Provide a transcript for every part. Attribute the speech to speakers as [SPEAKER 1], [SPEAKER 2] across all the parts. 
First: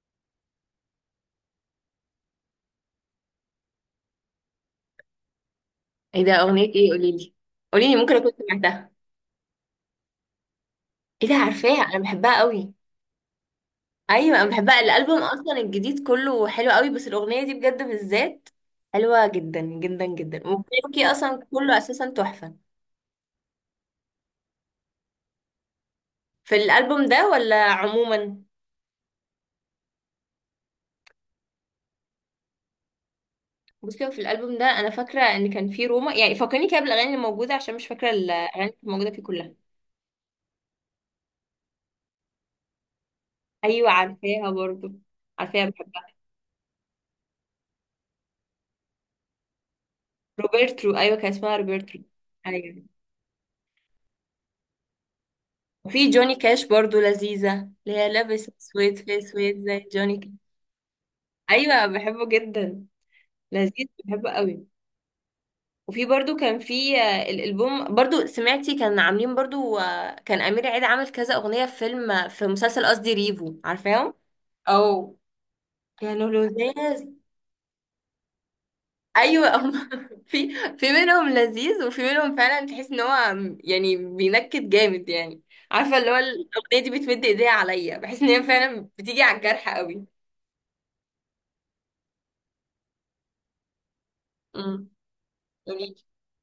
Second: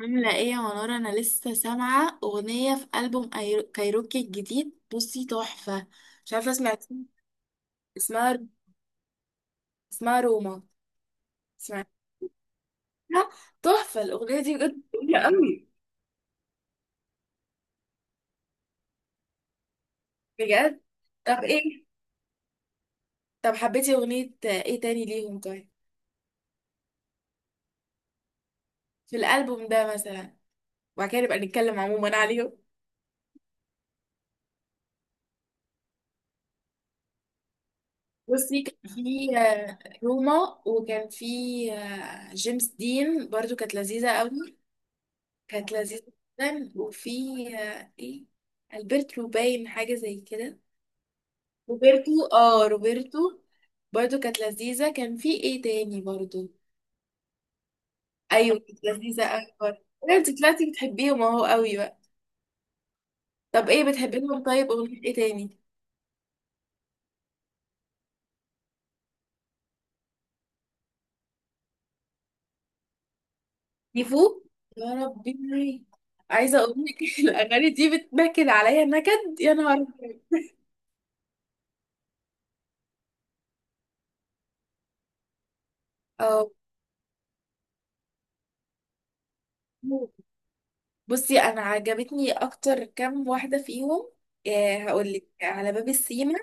[SPEAKER 1] عاملة ايه يا منورة؟ انا لسه سامعة اغنية في ألبوم كايروكي الجديد، بصي تحفة.
[SPEAKER 2] ايه ده؟
[SPEAKER 1] مش عارفة،
[SPEAKER 2] اغنية
[SPEAKER 1] سمعت؟
[SPEAKER 2] ايه؟ قولي لي. قولي لي، ممكن اكون
[SPEAKER 1] اسمها
[SPEAKER 2] سمعتها.
[SPEAKER 1] اسمها روما.
[SPEAKER 2] ايه ده؟ عارفاها،
[SPEAKER 1] سمعتها؟
[SPEAKER 2] انا بحبها قوي.
[SPEAKER 1] تحفة الاغنية
[SPEAKER 2] ايوه، انا
[SPEAKER 1] دي،
[SPEAKER 2] بحبها.
[SPEAKER 1] بجد جميلة
[SPEAKER 2] الالبوم اصلا
[SPEAKER 1] قوي.
[SPEAKER 2] الجديد كله حلو قوي، بس الاغنية دي بجد بالذات حلوة جدا جدا جدا.
[SPEAKER 1] بجد.
[SPEAKER 2] وكايروكي اصلا
[SPEAKER 1] طب
[SPEAKER 2] كله
[SPEAKER 1] ايه
[SPEAKER 2] اساسا تحفة.
[SPEAKER 1] طب حبيتي اغنية ايه تاني ليهم؟ طيب،
[SPEAKER 2] في الالبوم ده ولا عموما؟
[SPEAKER 1] في الألبوم ده مثلا، وبعد كده نبقى نتكلم عموما عليهم.
[SPEAKER 2] بصي، هو في الالبوم ده انا فاكرة ان كان في روما، يعني فكرني كده بالاغاني اللي موجودة، عشان مش فاكرة
[SPEAKER 1] بصي
[SPEAKER 2] الاغاني
[SPEAKER 1] كان
[SPEAKER 2] اللي موجودة فيه
[SPEAKER 1] في
[SPEAKER 2] كلها.
[SPEAKER 1] روما، وكان في جيمس دين، برضو كانت
[SPEAKER 2] ايوه،
[SPEAKER 1] لذيذة
[SPEAKER 2] عارفاها
[SPEAKER 1] قوي.
[SPEAKER 2] برضو. عارفاها،
[SPEAKER 1] كانت لذيذة
[SPEAKER 2] بحبها.
[SPEAKER 1] جدا، وفي ايه، البرتو، باين حاجة زي كده.
[SPEAKER 2] روبرترو، ايوه، كان اسمها روبرترو.
[SPEAKER 1] روبرتو، اه،
[SPEAKER 2] ايوه.
[SPEAKER 1] روبرتو، برضو كانت لذيذة. كان في ايه تاني
[SPEAKER 2] وفي جوني
[SPEAKER 1] برضو؟
[SPEAKER 2] كاش برضو لذيذة، اللي هي لابس
[SPEAKER 1] ايوه كانت
[SPEAKER 2] اسود في
[SPEAKER 1] لذيذة
[SPEAKER 2] اسود
[SPEAKER 1] اكبر.
[SPEAKER 2] زي جوني كاش.
[SPEAKER 1] انت طلعتي بتحبيهم اهو قوي
[SPEAKER 2] ايوه،
[SPEAKER 1] بقى.
[SPEAKER 2] بحبه جدا.
[SPEAKER 1] طب، ايه
[SPEAKER 2] لذيذ، بحبه
[SPEAKER 1] بتحبيهم؟
[SPEAKER 2] قوي.
[SPEAKER 1] طيب اغنية ايه تاني؟
[SPEAKER 2] وفي برضو كان في الالبوم، برضو سمعتي كان عاملين برضو؟ كان امير عيد عامل كذا اغنية في فيلم، في مسلسل، قصدي ريفو، عارفاهم؟
[SPEAKER 1] ديفو. يا
[SPEAKER 2] او
[SPEAKER 1] ربي،
[SPEAKER 2] كانوا
[SPEAKER 1] عايزة اقول
[SPEAKER 2] لذاذ.
[SPEAKER 1] لك الاغاني دي بتنكد عليا نكد، يا
[SPEAKER 2] ايوه،
[SPEAKER 1] نهار
[SPEAKER 2] هم
[SPEAKER 1] أبيض.
[SPEAKER 2] في منهم لذيذ، وفي منهم فعلا تحس ان هو يعني بينكد جامد يعني. عارفه، اللي هو
[SPEAKER 1] اه
[SPEAKER 2] الاغنيه دي بتمد ايديها عليا، بحس ان هي فعلا بتيجي على الجرح.
[SPEAKER 1] بصي، انا عجبتني اكتر كام واحدة فيهم.
[SPEAKER 2] قوي.
[SPEAKER 1] هقول لك على
[SPEAKER 2] قولي
[SPEAKER 1] باب
[SPEAKER 2] لي.
[SPEAKER 1] السيما،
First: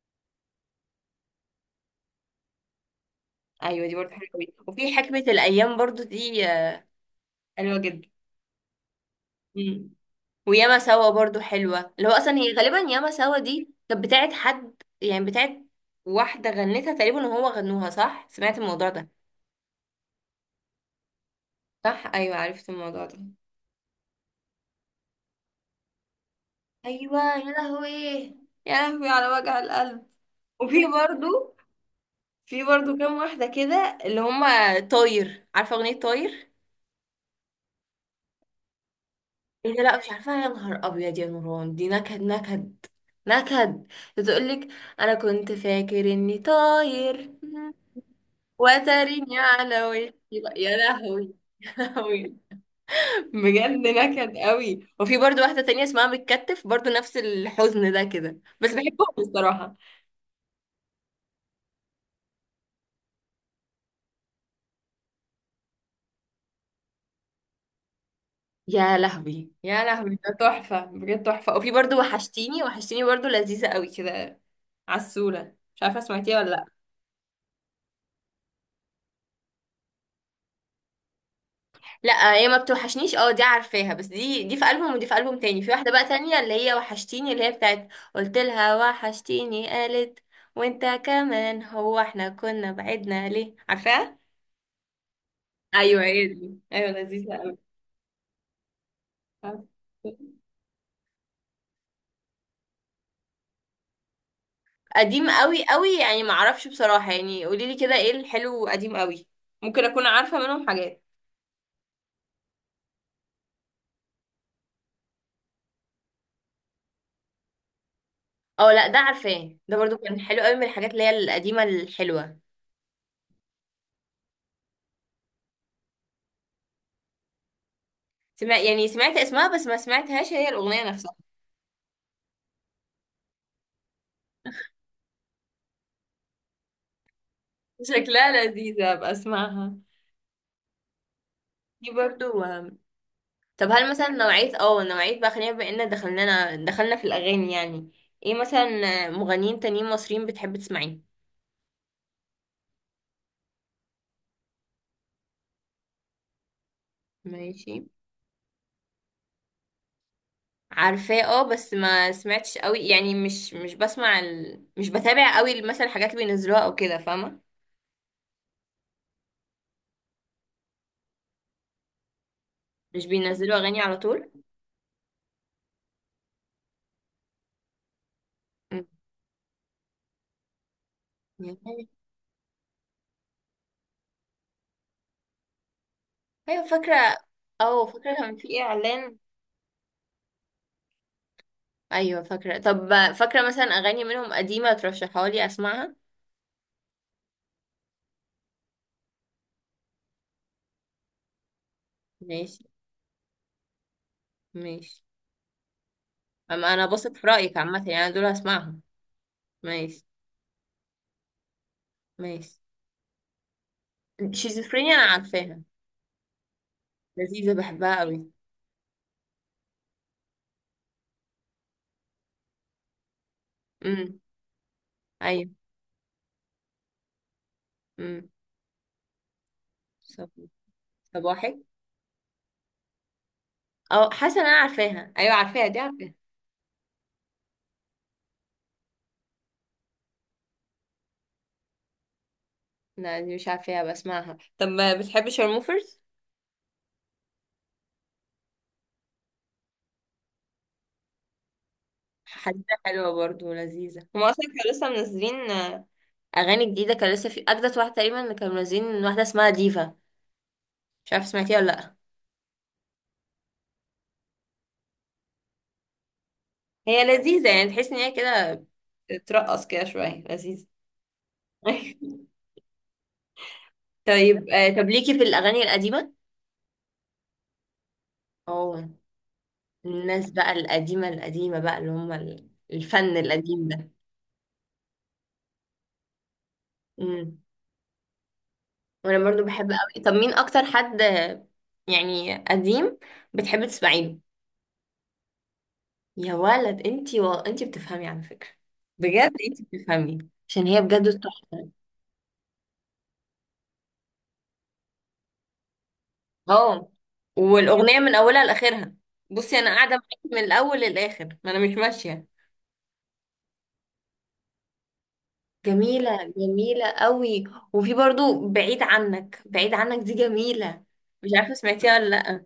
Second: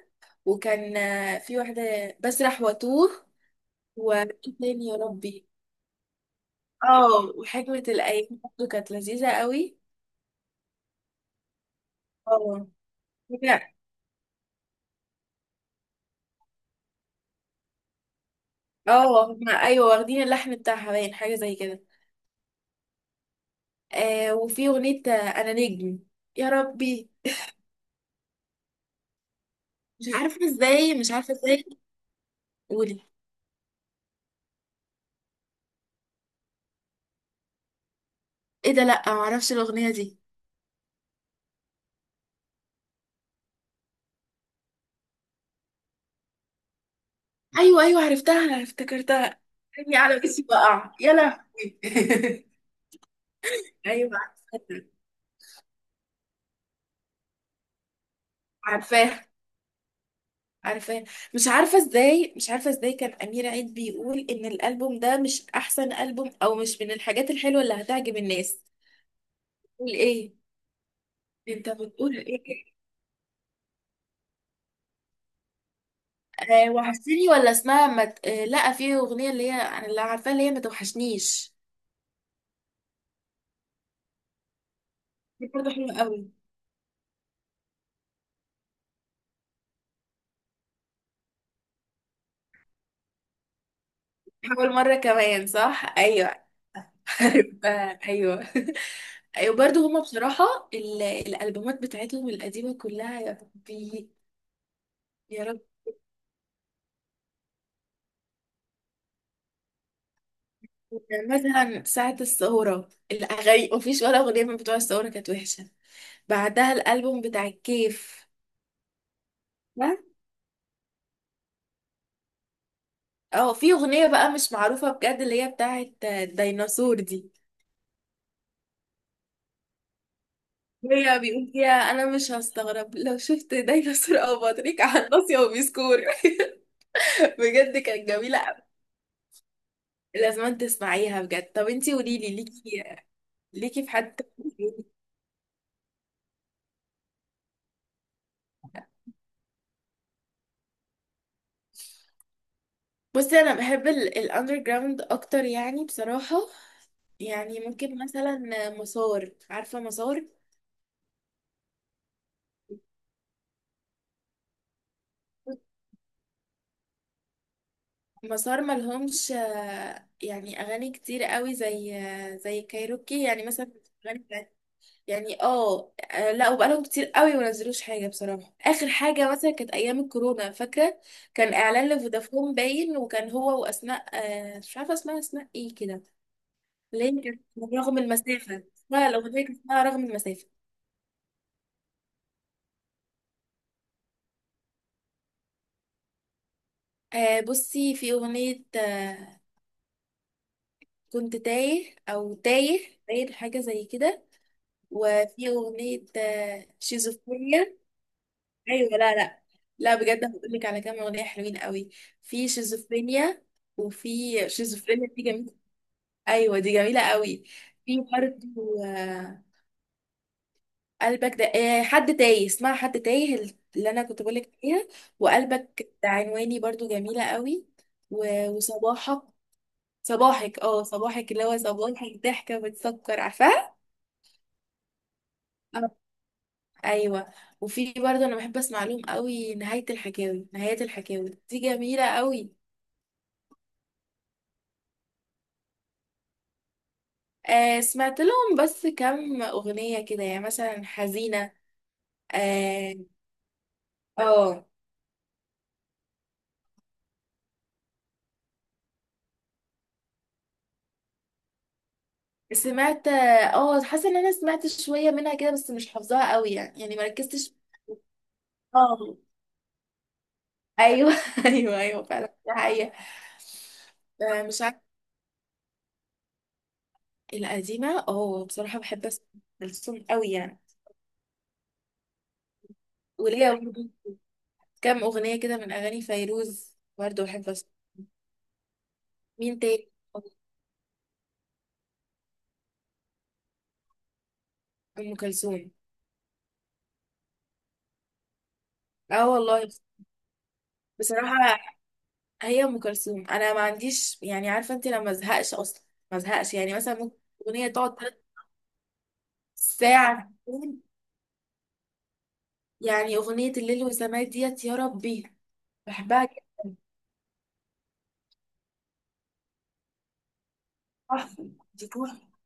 [SPEAKER 1] وكان في واحدة بسرح واتوه.
[SPEAKER 2] ايوه، دي برضو حلوه
[SPEAKER 1] وإيه
[SPEAKER 2] قوي.
[SPEAKER 1] تاني
[SPEAKER 2] وفي
[SPEAKER 1] يا
[SPEAKER 2] حكمه
[SPEAKER 1] ربي؟
[SPEAKER 2] الايام برضو دي،
[SPEAKER 1] اه،
[SPEAKER 2] حلوه
[SPEAKER 1] وحكمة
[SPEAKER 2] جدا.
[SPEAKER 1] الأيام برضه كانت لذيذة قوي.
[SPEAKER 2] امم وياما سوا برضو حلوه، اللي هو اصلا هي
[SPEAKER 1] اه.
[SPEAKER 2] غالبا ياما سوا دي
[SPEAKER 1] فاكرة-
[SPEAKER 2] كانت بتاعت حد، يعني بتاعت واحده غنتها تقريبا وهو غنوها، صح؟ سمعت الموضوع ده؟
[SPEAKER 1] اه، هما أيوة واخدين اللحن بتاعها باين حاجة زي كده.
[SPEAKER 2] صح، ايوه عرفت الموضوع ده.
[SPEAKER 1] وفي أغنية أنا نجم. يا ربي،
[SPEAKER 2] ايوه، يا لهوي، يا لهوي على وجع القلب.
[SPEAKER 1] مش عارفة
[SPEAKER 2] وفي
[SPEAKER 1] ازاي، مش عارفة
[SPEAKER 2] برضو
[SPEAKER 1] ازاي.
[SPEAKER 2] في برضو
[SPEAKER 1] قولي.
[SPEAKER 2] كام واحده كده، اللي هما طاير، عارفه اغنيه طاير؟
[SPEAKER 1] ايه ده، لأ معرفش
[SPEAKER 2] إيه ده؟
[SPEAKER 1] الأغنية
[SPEAKER 2] لا مش
[SPEAKER 1] دي.
[SPEAKER 2] عارفة، يا نهار أبيض يا نوران، دي نكد نكد نكد. بتقولك أنا كنت فاكر إني طاير.
[SPEAKER 1] أيوة أيوة، عرفتها، أنا
[SPEAKER 2] وتريني
[SPEAKER 1] افتكرتها.
[SPEAKER 2] على
[SPEAKER 1] عيني على
[SPEAKER 2] وشي
[SPEAKER 1] وشي
[SPEAKER 2] بقى. يا
[SPEAKER 1] بقع، يا
[SPEAKER 2] لهوي، يا
[SPEAKER 1] لهوي
[SPEAKER 2] لهوي. بجد
[SPEAKER 1] أيوة
[SPEAKER 2] نكد
[SPEAKER 1] عرفتها،
[SPEAKER 2] قوي. وفي برضو واحدة تانية اسمها بتكتف، برضو نفس الحزن ده كده، بس بحبهم
[SPEAKER 1] عارفاها،
[SPEAKER 2] الصراحة.
[SPEAKER 1] عارفاه. مش عارفه ازاي، مش عارفه ازاي، كان امير عيد بيقول ان الالبوم ده مش احسن البوم، او مش من الحاجات الحلوه اللي هتعجب الناس.
[SPEAKER 2] يا لهوي، يا
[SPEAKER 1] بتقول
[SPEAKER 2] لهوي،
[SPEAKER 1] ايه؟
[SPEAKER 2] ده تحفة بجد تحفة.
[SPEAKER 1] انت
[SPEAKER 2] وفي برضو
[SPEAKER 1] بتقول ايه؟
[SPEAKER 2] وحشتيني، وحشتيني برضو لذيذة قوي كده. عسولة، مش عارفة سمعتيها ولا لأ؟
[SPEAKER 1] وحشتني؟ ولا اسمها مت... لا، في اغنيه اللي هي انا اللي عارفاها، اللي هي ما توحشنيش.
[SPEAKER 2] لا هي ما بتوحشنيش، اه دي عارفاها، بس دي في ألبوم ودي في ألبوم
[SPEAKER 1] دي
[SPEAKER 2] تاني.
[SPEAKER 1] برضه
[SPEAKER 2] في واحدة
[SPEAKER 1] حلوه
[SPEAKER 2] بقى
[SPEAKER 1] قوي.
[SPEAKER 2] تانية، اللي هي وحشتيني، اللي هي بتاعت. قلت لها وحشتيني، قالت وانت كمان، هو احنا كنا بعدنا ليه؟ عارفاها؟
[SPEAKER 1] حاول مره كمان، صح،
[SPEAKER 2] ايوه، هي
[SPEAKER 1] ايوه
[SPEAKER 2] دي. ايوه، لذيذة قوي.
[SPEAKER 1] عارفاها ايوه. ايوه، برضه هما بصراحه، الالبومات بتاعتهم القديمه كلها، يا ربي.
[SPEAKER 2] قديم
[SPEAKER 1] يا
[SPEAKER 2] قوي قوي، يعني ما اعرفش بصراحة، يعني قولي لي كده ايه الحلو؟ قديم قوي. ممكن اكون عارفة منهم حاجات.
[SPEAKER 1] يعني مثلا، ساعة الثورة الأغاني مفيش ولا أغنية من بتوع الثورة كانت وحشة. بعدها الألبوم بتاع الكيف.
[SPEAKER 2] اه، لا ده عارفاه، ده برضو
[SPEAKER 1] ها؟
[SPEAKER 2] كان حلو قوي، من الحاجات اللي هي القديمة الحلوة.
[SPEAKER 1] اه، في أغنية بقى مش معروفة بجد اللي هي بتاعت الديناصور دي.
[SPEAKER 2] يعني سمعت اسمها، بس ما سمعتهاش هي الأغنية نفسها.
[SPEAKER 1] هي بيقول فيها: أنا مش هستغرب لو شفت ديناصور أو بطريق على الناصية وبيسكور. بجد كانت
[SPEAKER 2] شكلها
[SPEAKER 1] جميلة أوي.
[SPEAKER 2] لذيذة، ابقى اسمعها.
[SPEAKER 1] لازم تسمعيها بجد. طب
[SPEAKER 2] دي
[SPEAKER 1] انتي قوليلي،
[SPEAKER 2] برضو.
[SPEAKER 1] ليكي
[SPEAKER 2] طب
[SPEAKER 1] ليكي في
[SPEAKER 2] هل مثلا
[SPEAKER 1] حد؟
[SPEAKER 2] نوعية بقى، خلينا بما ان دخلنا في الأغاني يعني. ايه مثلا؟ مغنيين تانيين مصريين بتحب تسمعيه؟
[SPEAKER 1] بصي، انا بحب الاندر جراوند اكتر يعني بصراحة. يعني
[SPEAKER 2] ماشي.
[SPEAKER 1] ممكن مثلا مسار، عارفة مسار؟
[SPEAKER 2] عارفاه، اه بس ما سمعتش قوي يعني، مش مش بسمع ال... مش بتابع قوي مثلا الحاجات اللي بينزلوها او كده، فاهمة؟
[SPEAKER 1] مسار ملهمش يعني اغاني كتير قوي، زي
[SPEAKER 2] مش
[SPEAKER 1] كايروكي يعني
[SPEAKER 2] بينزلوا
[SPEAKER 1] مثلا.
[SPEAKER 2] أغاني على
[SPEAKER 1] اغاني
[SPEAKER 2] طول؟
[SPEAKER 1] بتاعت- يعني لا، وبقالهم كتير قوي ما نزلوش حاجة بصراحة. اخر حاجة مثلا كانت ايام الكورونا، فاكرة؟ كان
[SPEAKER 2] مم.
[SPEAKER 1] اعلان لفودافون باين، وكان هو واسماء، مش عارفة اسمها اسماء ايه كده.
[SPEAKER 2] ايوه فاكرة.
[SPEAKER 1] ليه كانت،
[SPEAKER 2] اه
[SPEAKER 1] رغم
[SPEAKER 2] فاكرة كان في
[SPEAKER 1] المسافة، لا
[SPEAKER 2] اعلان.
[SPEAKER 1] الاغنية كانت اسمها رغم المسافة.
[SPEAKER 2] ايوه فاكرة. طب فاكرة مثلا أغاني منهم قديمة ترشحها لي اسمعها؟
[SPEAKER 1] بصي، في أغنية كنت تايه، أو
[SPEAKER 2] ماشي.
[SPEAKER 1] تايه تايه حاجة زي كده.
[SPEAKER 2] ماشي،
[SPEAKER 1] وفي أغنية
[SPEAKER 2] اما انا بثق في رايك
[SPEAKER 1] شيزوفرينيا.
[SPEAKER 2] عامه، يعني أنا دول هسمعهم.
[SPEAKER 1] أيوة، لا لا. لا
[SPEAKER 2] ماشي.
[SPEAKER 1] بجد، هقولك على كام أغنية حلوين قوي. في
[SPEAKER 2] ماشي.
[SPEAKER 1] شيزوفرينيا، وفي
[SPEAKER 2] شيزوفرينيا انا
[SPEAKER 1] شيزوفرينيا دي جميلة.
[SPEAKER 2] عارفاها.
[SPEAKER 1] أيوة دي جميلة قوي.
[SPEAKER 2] لذيذه،
[SPEAKER 1] في
[SPEAKER 2] بحبها قوي.
[SPEAKER 1] برضه آه قلبك ده، حد تايه، اسمها حد تايه، اللي أنا
[SPEAKER 2] امم.
[SPEAKER 1] كنت بقولك عليها.
[SPEAKER 2] ايوه.
[SPEAKER 1] وقلبك ده عنواني برضه جميلة قوي.
[SPEAKER 2] امم
[SPEAKER 1] وصباحك.
[SPEAKER 2] صب-
[SPEAKER 1] صباحك اه صباحك اللي هو
[SPEAKER 2] صباحك.
[SPEAKER 1] صباحك ضحكة بتسكر، عارفاها؟
[SPEAKER 2] اه، حاسه إن انا عارفاها، ايوه عارفاها، دي
[SPEAKER 1] آه.
[SPEAKER 2] عارفاها.
[SPEAKER 1] ايوه. وفي برضه انا بحب اسمع لهم قوي. نهاية الحكاوي، نهاية الحكاوي دي جميلة قوي.
[SPEAKER 2] لا، دي مش عارفاها، بسمعها. طب ما بتحبي شارموفرز؟
[SPEAKER 1] سمعت لهم بس كم اغنية كده، يعني مثلا حزينة.
[SPEAKER 2] حديثة
[SPEAKER 1] اه.
[SPEAKER 2] حلوة برضو ولذيذة. هما أصلا
[SPEAKER 1] آه.
[SPEAKER 2] كانوا لسه منزلين أغاني جديدة. كان لسه في أجدد واحدة تقريبا اللي كانوا منزلين، واحدة اسمها ديفا. مش عارفة سمعتيها ولا لأ؟
[SPEAKER 1] سمعت، حاسة ان انا سمعت شوية منها كده، بس مش حافظاها قوي يعني
[SPEAKER 2] هي لذيذة،
[SPEAKER 1] مركزتش.
[SPEAKER 2] يعني تحس إن هي كده
[SPEAKER 1] اه
[SPEAKER 2] ترقص كده شوية، لذيذة.
[SPEAKER 1] ايوه. ايوه ايوه، فعلا دي حقيقة.
[SPEAKER 2] طيب،
[SPEAKER 1] مش عارفة.
[SPEAKER 2] طب ليكي في الأغاني القديمة؟
[SPEAKER 1] القديمة، بصراحة
[SPEAKER 2] اه،
[SPEAKER 1] بحب اسمع كلثوم قوي
[SPEAKER 2] الناس بقى
[SPEAKER 1] يعني.
[SPEAKER 2] القديمة القديمة بقى، اللي هم الفن
[SPEAKER 1] وليا
[SPEAKER 2] القديم
[SPEAKER 1] برضه
[SPEAKER 2] ده.
[SPEAKER 1] كام أغنية كده من أغاني فيروز برضه
[SPEAKER 2] امم
[SPEAKER 1] بحب أسمع.
[SPEAKER 2] وأنا برضو
[SPEAKER 1] مين
[SPEAKER 2] بحب
[SPEAKER 1] تاني؟
[SPEAKER 2] أوي. طب مين أكتر حد، يعني قديم، بتحبي تسمعي له؟
[SPEAKER 1] أم كلثوم.
[SPEAKER 2] يا ولد انتي انتي بتفهمي، على فكرة.
[SPEAKER 1] اه
[SPEAKER 2] بجد، انتي
[SPEAKER 1] والله،
[SPEAKER 2] بتفهمي. عشان هي بجد
[SPEAKER 1] بصراحة.
[SPEAKER 2] تحفة.
[SPEAKER 1] هي أم كلثوم، أنا ما عنديش يعني، عارفة أنت، لما أزهقش أصلا، ما أزهقش يعني
[SPEAKER 2] اه،
[SPEAKER 1] مثلا. ممكن أغنية تقعد
[SPEAKER 2] والأغنية من
[SPEAKER 1] تلات
[SPEAKER 2] أولها لآخرها. بصي، أنا قاعدة معاكي
[SPEAKER 1] ساعة.
[SPEAKER 2] من الأول للآخر، ما أنا مش ماشية.
[SPEAKER 1] يعني أغنية الليل والسماء ديت، يا ربي، بحبها
[SPEAKER 2] جميلة،
[SPEAKER 1] جدا.
[SPEAKER 2] جميلة قوي. وفي برضو بعيد عنك، بعيد عنك دي جميلة. مش
[SPEAKER 1] تحفة.
[SPEAKER 2] عارفة
[SPEAKER 1] دي
[SPEAKER 2] سمعتيها ولا
[SPEAKER 1] تحفة.
[SPEAKER 2] لأ؟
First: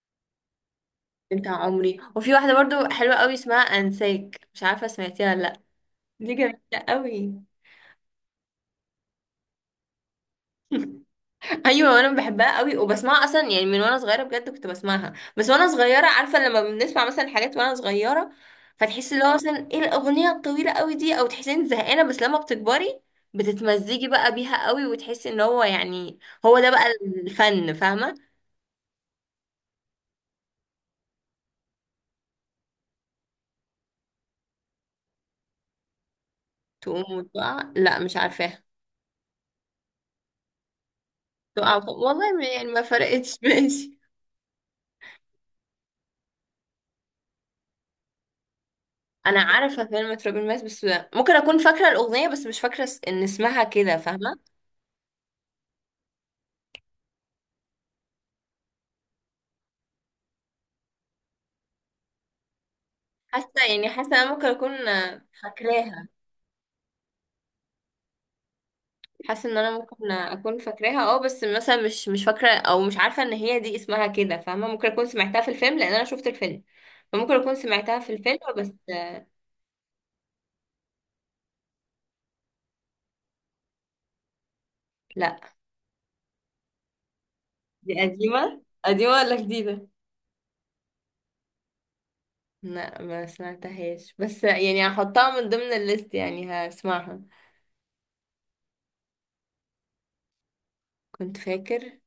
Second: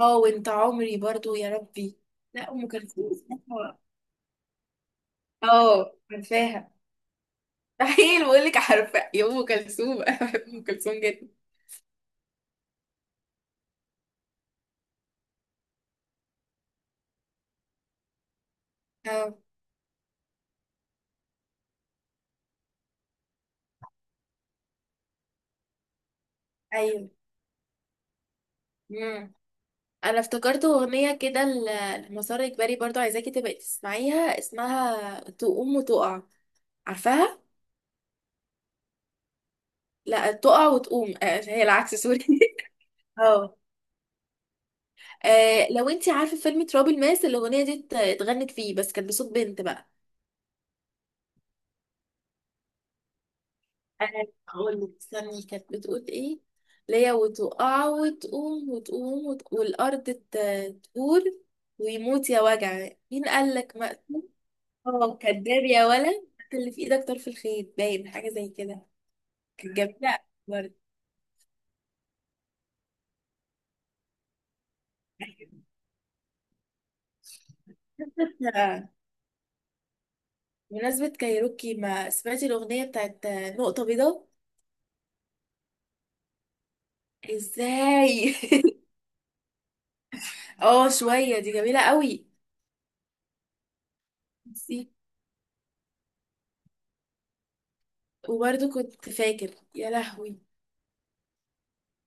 [SPEAKER 1] اه، وأنت عمري برضه، يا
[SPEAKER 2] بتاع
[SPEAKER 1] ربي.
[SPEAKER 2] عمري. وفي
[SPEAKER 1] لا
[SPEAKER 2] واحدة
[SPEAKER 1] أم
[SPEAKER 2] برضو
[SPEAKER 1] كلثوم،
[SPEAKER 2] حلوة قوي اسمها أنساك، مش عارفة سمعتيها ولا لأ؟
[SPEAKER 1] اه
[SPEAKER 2] دي جميلة
[SPEAKER 1] عارفاها.
[SPEAKER 2] قوي.
[SPEAKER 1] مستحيل بقول لك عارفة يا أم كلثوم أنا بحب أم كلثوم جدا.
[SPEAKER 2] ايوه، انا بحبها قوي، وبسمعها اصلا يعني من وانا صغيره. بجد كنت بسمعها، بس وانا صغيره، عارفه، لما بنسمع مثلا حاجات وانا صغيره، فتحسي اللي هو
[SPEAKER 1] اه
[SPEAKER 2] مثلا ايه الاغنيه الطويله قوي دي، او تحسي انك زهقانه. بس لما بتكبري، بتتمزجي بقى بيها قوي، وتحسي ان هو يعني، هو ده بقى
[SPEAKER 1] ايوه
[SPEAKER 2] الفن، فاهمه؟
[SPEAKER 1] امم. انا افتكرت اغنيه كده لمسار اجباري، برضو عايزاكي تبقي تسمعيها، اسمها تقوم وتقع.
[SPEAKER 2] تقوم
[SPEAKER 1] عارفاها؟
[SPEAKER 2] وتقع؟ لا مش عارفاها.
[SPEAKER 1] لا، تقع وتقوم، هي
[SPEAKER 2] تقع
[SPEAKER 1] العكس، سوري.
[SPEAKER 2] والله يعني ما فرقتش.
[SPEAKER 1] اه.
[SPEAKER 2] ماشي.
[SPEAKER 1] لو انتي عارفه فيلم تراب الماس، الاغنيه دي اتغنت فيه، بس كانت بصوت
[SPEAKER 2] انا
[SPEAKER 1] بنت
[SPEAKER 2] عارفه
[SPEAKER 1] بقى.
[SPEAKER 2] كلمه تراب الماس بس، ممكن اكون فاكره الاغنيه، بس مش فاكره ان اسمها كده،
[SPEAKER 1] انا
[SPEAKER 2] فاهمه.
[SPEAKER 1] هقول لك، استني كانت بتقول ايه. ليا وتقع وتقوم، وتقوم والارض تقول، ويموت يا وجع مين قال
[SPEAKER 2] حاسه
[SPEAKER 1] لك.
[SPEAKER 2] يعني حاسه انا ممكن اكون
[SPEAKER 1] اه، كداب يا
[SPEAKER 2] فاكراها.
[SPEAKER 1] ولد، حط اللي في ايدك طرف الخيط، باين حاجه زي كده.
[SPEAKER 2] حاسه ان انا
[SPEAKER 1] كانت
[SPEAKER 2] ممكن
[SPEAKER 1] جميله
[SPEAKER 2] اكون
[SPEAKER 1] برضه.
[SPEAKER 2] فاكراها، اه بس مثلا مش فاكره، او مش عارفه ان هي دي اسمها كده، فاهمه؟ ممكن اكون سمعتها في الفيلم لان انا شفت الفيلم. فممكن اكون سمعتها في الفيلم بس
[SPEAKER 1] لا، بمناسبه كايروكي، ما سمعتي الاغنيه بتاعت نقطه بيضاء؟
[SPEAKER 2] لا. دي
[SPEAKER 1] ازاي؟
[SPEAKER 2] قديمه قديمه ولا جديده؟
[SPEAKER 1] اه شويه، دي جميله قوي.
[SPEAKER 2] لا ما سمعتهاش، بس يعني
[SPEAKER 1] ميرسي.
[SPEAKER 2] هحطها من ضمن الليست، يعني هسمعها.
[SPEAKER 1] وبرضه كنت فاكر، يا لهوي.
[SPEAKER 2] كنت فاكر؟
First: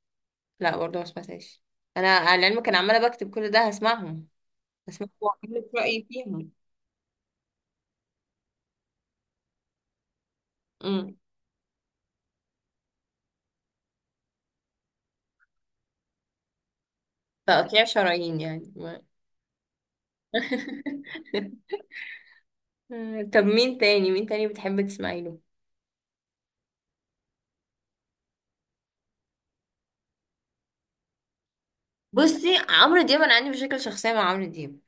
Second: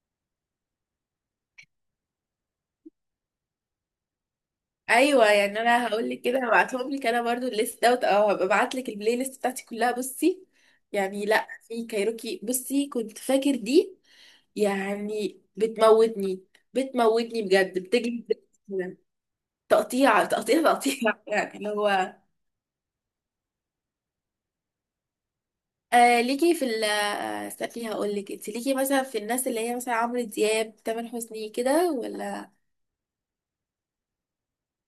[SPEAKER 2] لا برضه ما سمعتهاش. انا على العلم، كان عماله بكتب كل ده هسمعهم
[SPEAKER 1] ايوه
[SPEAKER 2] واقول
[SPEAKER 1] يعني،
[SPEAKER 2] لك
[SPEAKER 1] انا
[SPEAKER 2] رايي
[SPEAKER 1] هقول لك كده،
[SPEAKER 2] فيهم.
[SPEAKER 1] هبعتهم لك. انا برضه الليست دوت، هبقى ابعت لك البلاي ليست بتاعتي كلها، بصي.
[SPEAKER 2] امم.
[SPEAKER 1] يعني، لا، في كايروكي بصي كنت فاكر دي، يعني بتموتني. بتموتني بجد،
[SPEAKER 2] تقطيع
[SPEAKER 1] بتجلد
[SPEAKER 2] شرايين يعني
[SPEAKER 1] كده. تقطيع تقطيع تقطيع. يعني اللي هو،
[SPEAKER 2] طب مين تاني بتحب تسمعي له؟
[SPEAKER 1] ليكي في استني، هقول لك انت، ليكي مثلا في الناس اللي هي مثلا عمرو دياب، تامر حسني كده ولا؟
[SPEAKER 2] بصي عمرو دياب، انا عندي مشاكل شخصيه مع عمرو دياب.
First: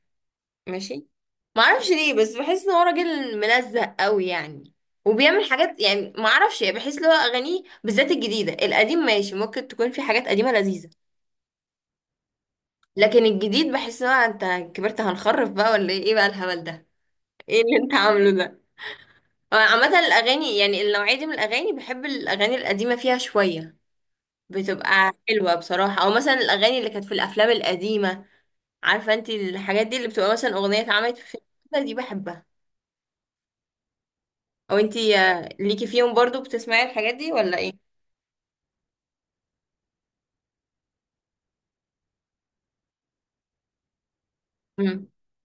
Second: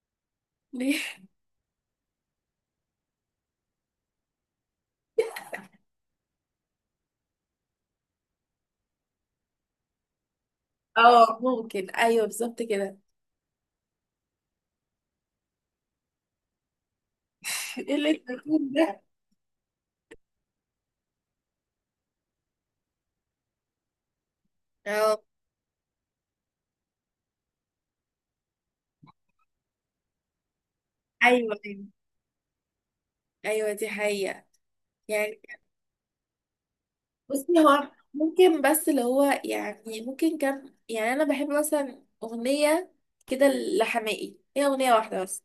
[SPEAKER 1] ليه؟
[SPEAKER 2] ماشي. معرفش ليه، بس بحس ان هو راجل ملزق قوي يعني، وبيعمل حاجات يعني، معرفش يعني، بحس ان هو اغانيه بالذات الجديده، القديم ماشي، ممكن تكون في حاجات قديمه لذيذه.
[SPEAKER 1] اه، ممكن، ايوه بالظبط كده.
[SPEAKER 2] لكن الجديد بحس ان هو، انت كبرت هنخرف بقى ولا ايه؟ إيه بقى الهبل ده؟ ايه اللي انت
[SPEAKER 1] ايه اللي
[SPEAKER 2] عامله
[SPEAKER 1] انت
[SPEAKER 2] ده؟
[SPEAKER 1] بتقول ده؟
[SPEAKER 2] هو عامه الاغاني يعني النوعيه دي من الاغاني، بحب الاغاني القديمه فيها شويه، بتبقى
[SPEAKER 1] اه
[SPEAKER 2] حلوه بصراحه، او مثلا الاغاني اللي كانت في الافلام القديمه. عارفه انت الحاجات دي اللي بتبقى مثلا اغنيه اتعملت في
[SPEAKER 1] ايوه
[SPEAKER 2] فيلم،
[SPEAKER 1] ايوه.
[SPEAKER 2] دي بحبها.
[SPEAKER 1] أيوة، دي حقيقة.
[SPEAKER 2] او انتي
[SPEAKER 1] يعني،
[SPEAKER 2] ليكي فيهم برضو، بتسمعي الحاجات دي
[SPEAKER 1] بصي
[SPEAKER 2] ولا ايه؟
[SPEAKER 1] هو ممكن، بس اللي هو يعني ممكن كم يعني، انا بحب مثلا اغنية كده لحماقي، هي اغنية
[SPEAKER 2] امم.
[SPEAKER 1] واحدة بس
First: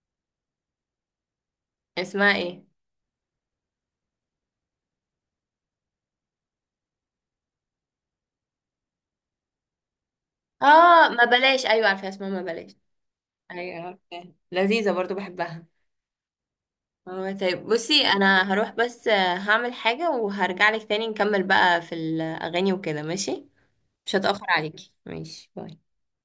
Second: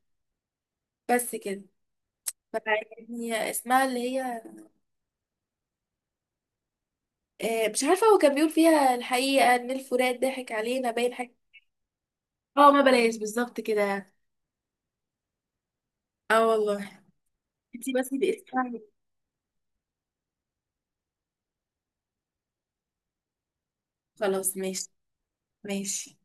[SPEAKER 1] بس كده.
[SPEAKER 2] اسمها ايه؟
[SPEAKER 1] فيعني اسمها اللي هي، مش عارفة، هو كان بيقول فيها الحقيقة ان الفرات ضحك علينا،
[SPEAKER 2] اه
[SPEAKER 1] باين
[SPEAKER 2] ما
[SPEAKER 1] حاجة.
[SPEAKER 2] بلاش، ايوه عارفه اسمها ما بلاش.
[SPEAKER 1] اه، ما بلاش بالظبط
[SPEAKER 2] ايوه.
[SPEAKER 1] كده.
[SPEAKER 2] عارفة. لذيذه برضو بحبها.
[SPEAKER 1] اه والله.
[SPEAKER 2] اه، طيب،
[SPEAKER 1] انتي
[SPEAKER 2] بصي
[SPEAKER 1] بس
[SPEAKER 2] انا هروح
[SPEAKER 1] باسمها.
[SPEAKER 2] بس، هعمل حاجه وهرجع لك تاني، نكمل بقى في الاغاني وكده، ماشي؟ مش هتاخر
[SPEAKER 1] خلاص ماشي.
[SPEAKER 2] عليكي. ماشي، باي.
[SPEAKER 1] ماشي.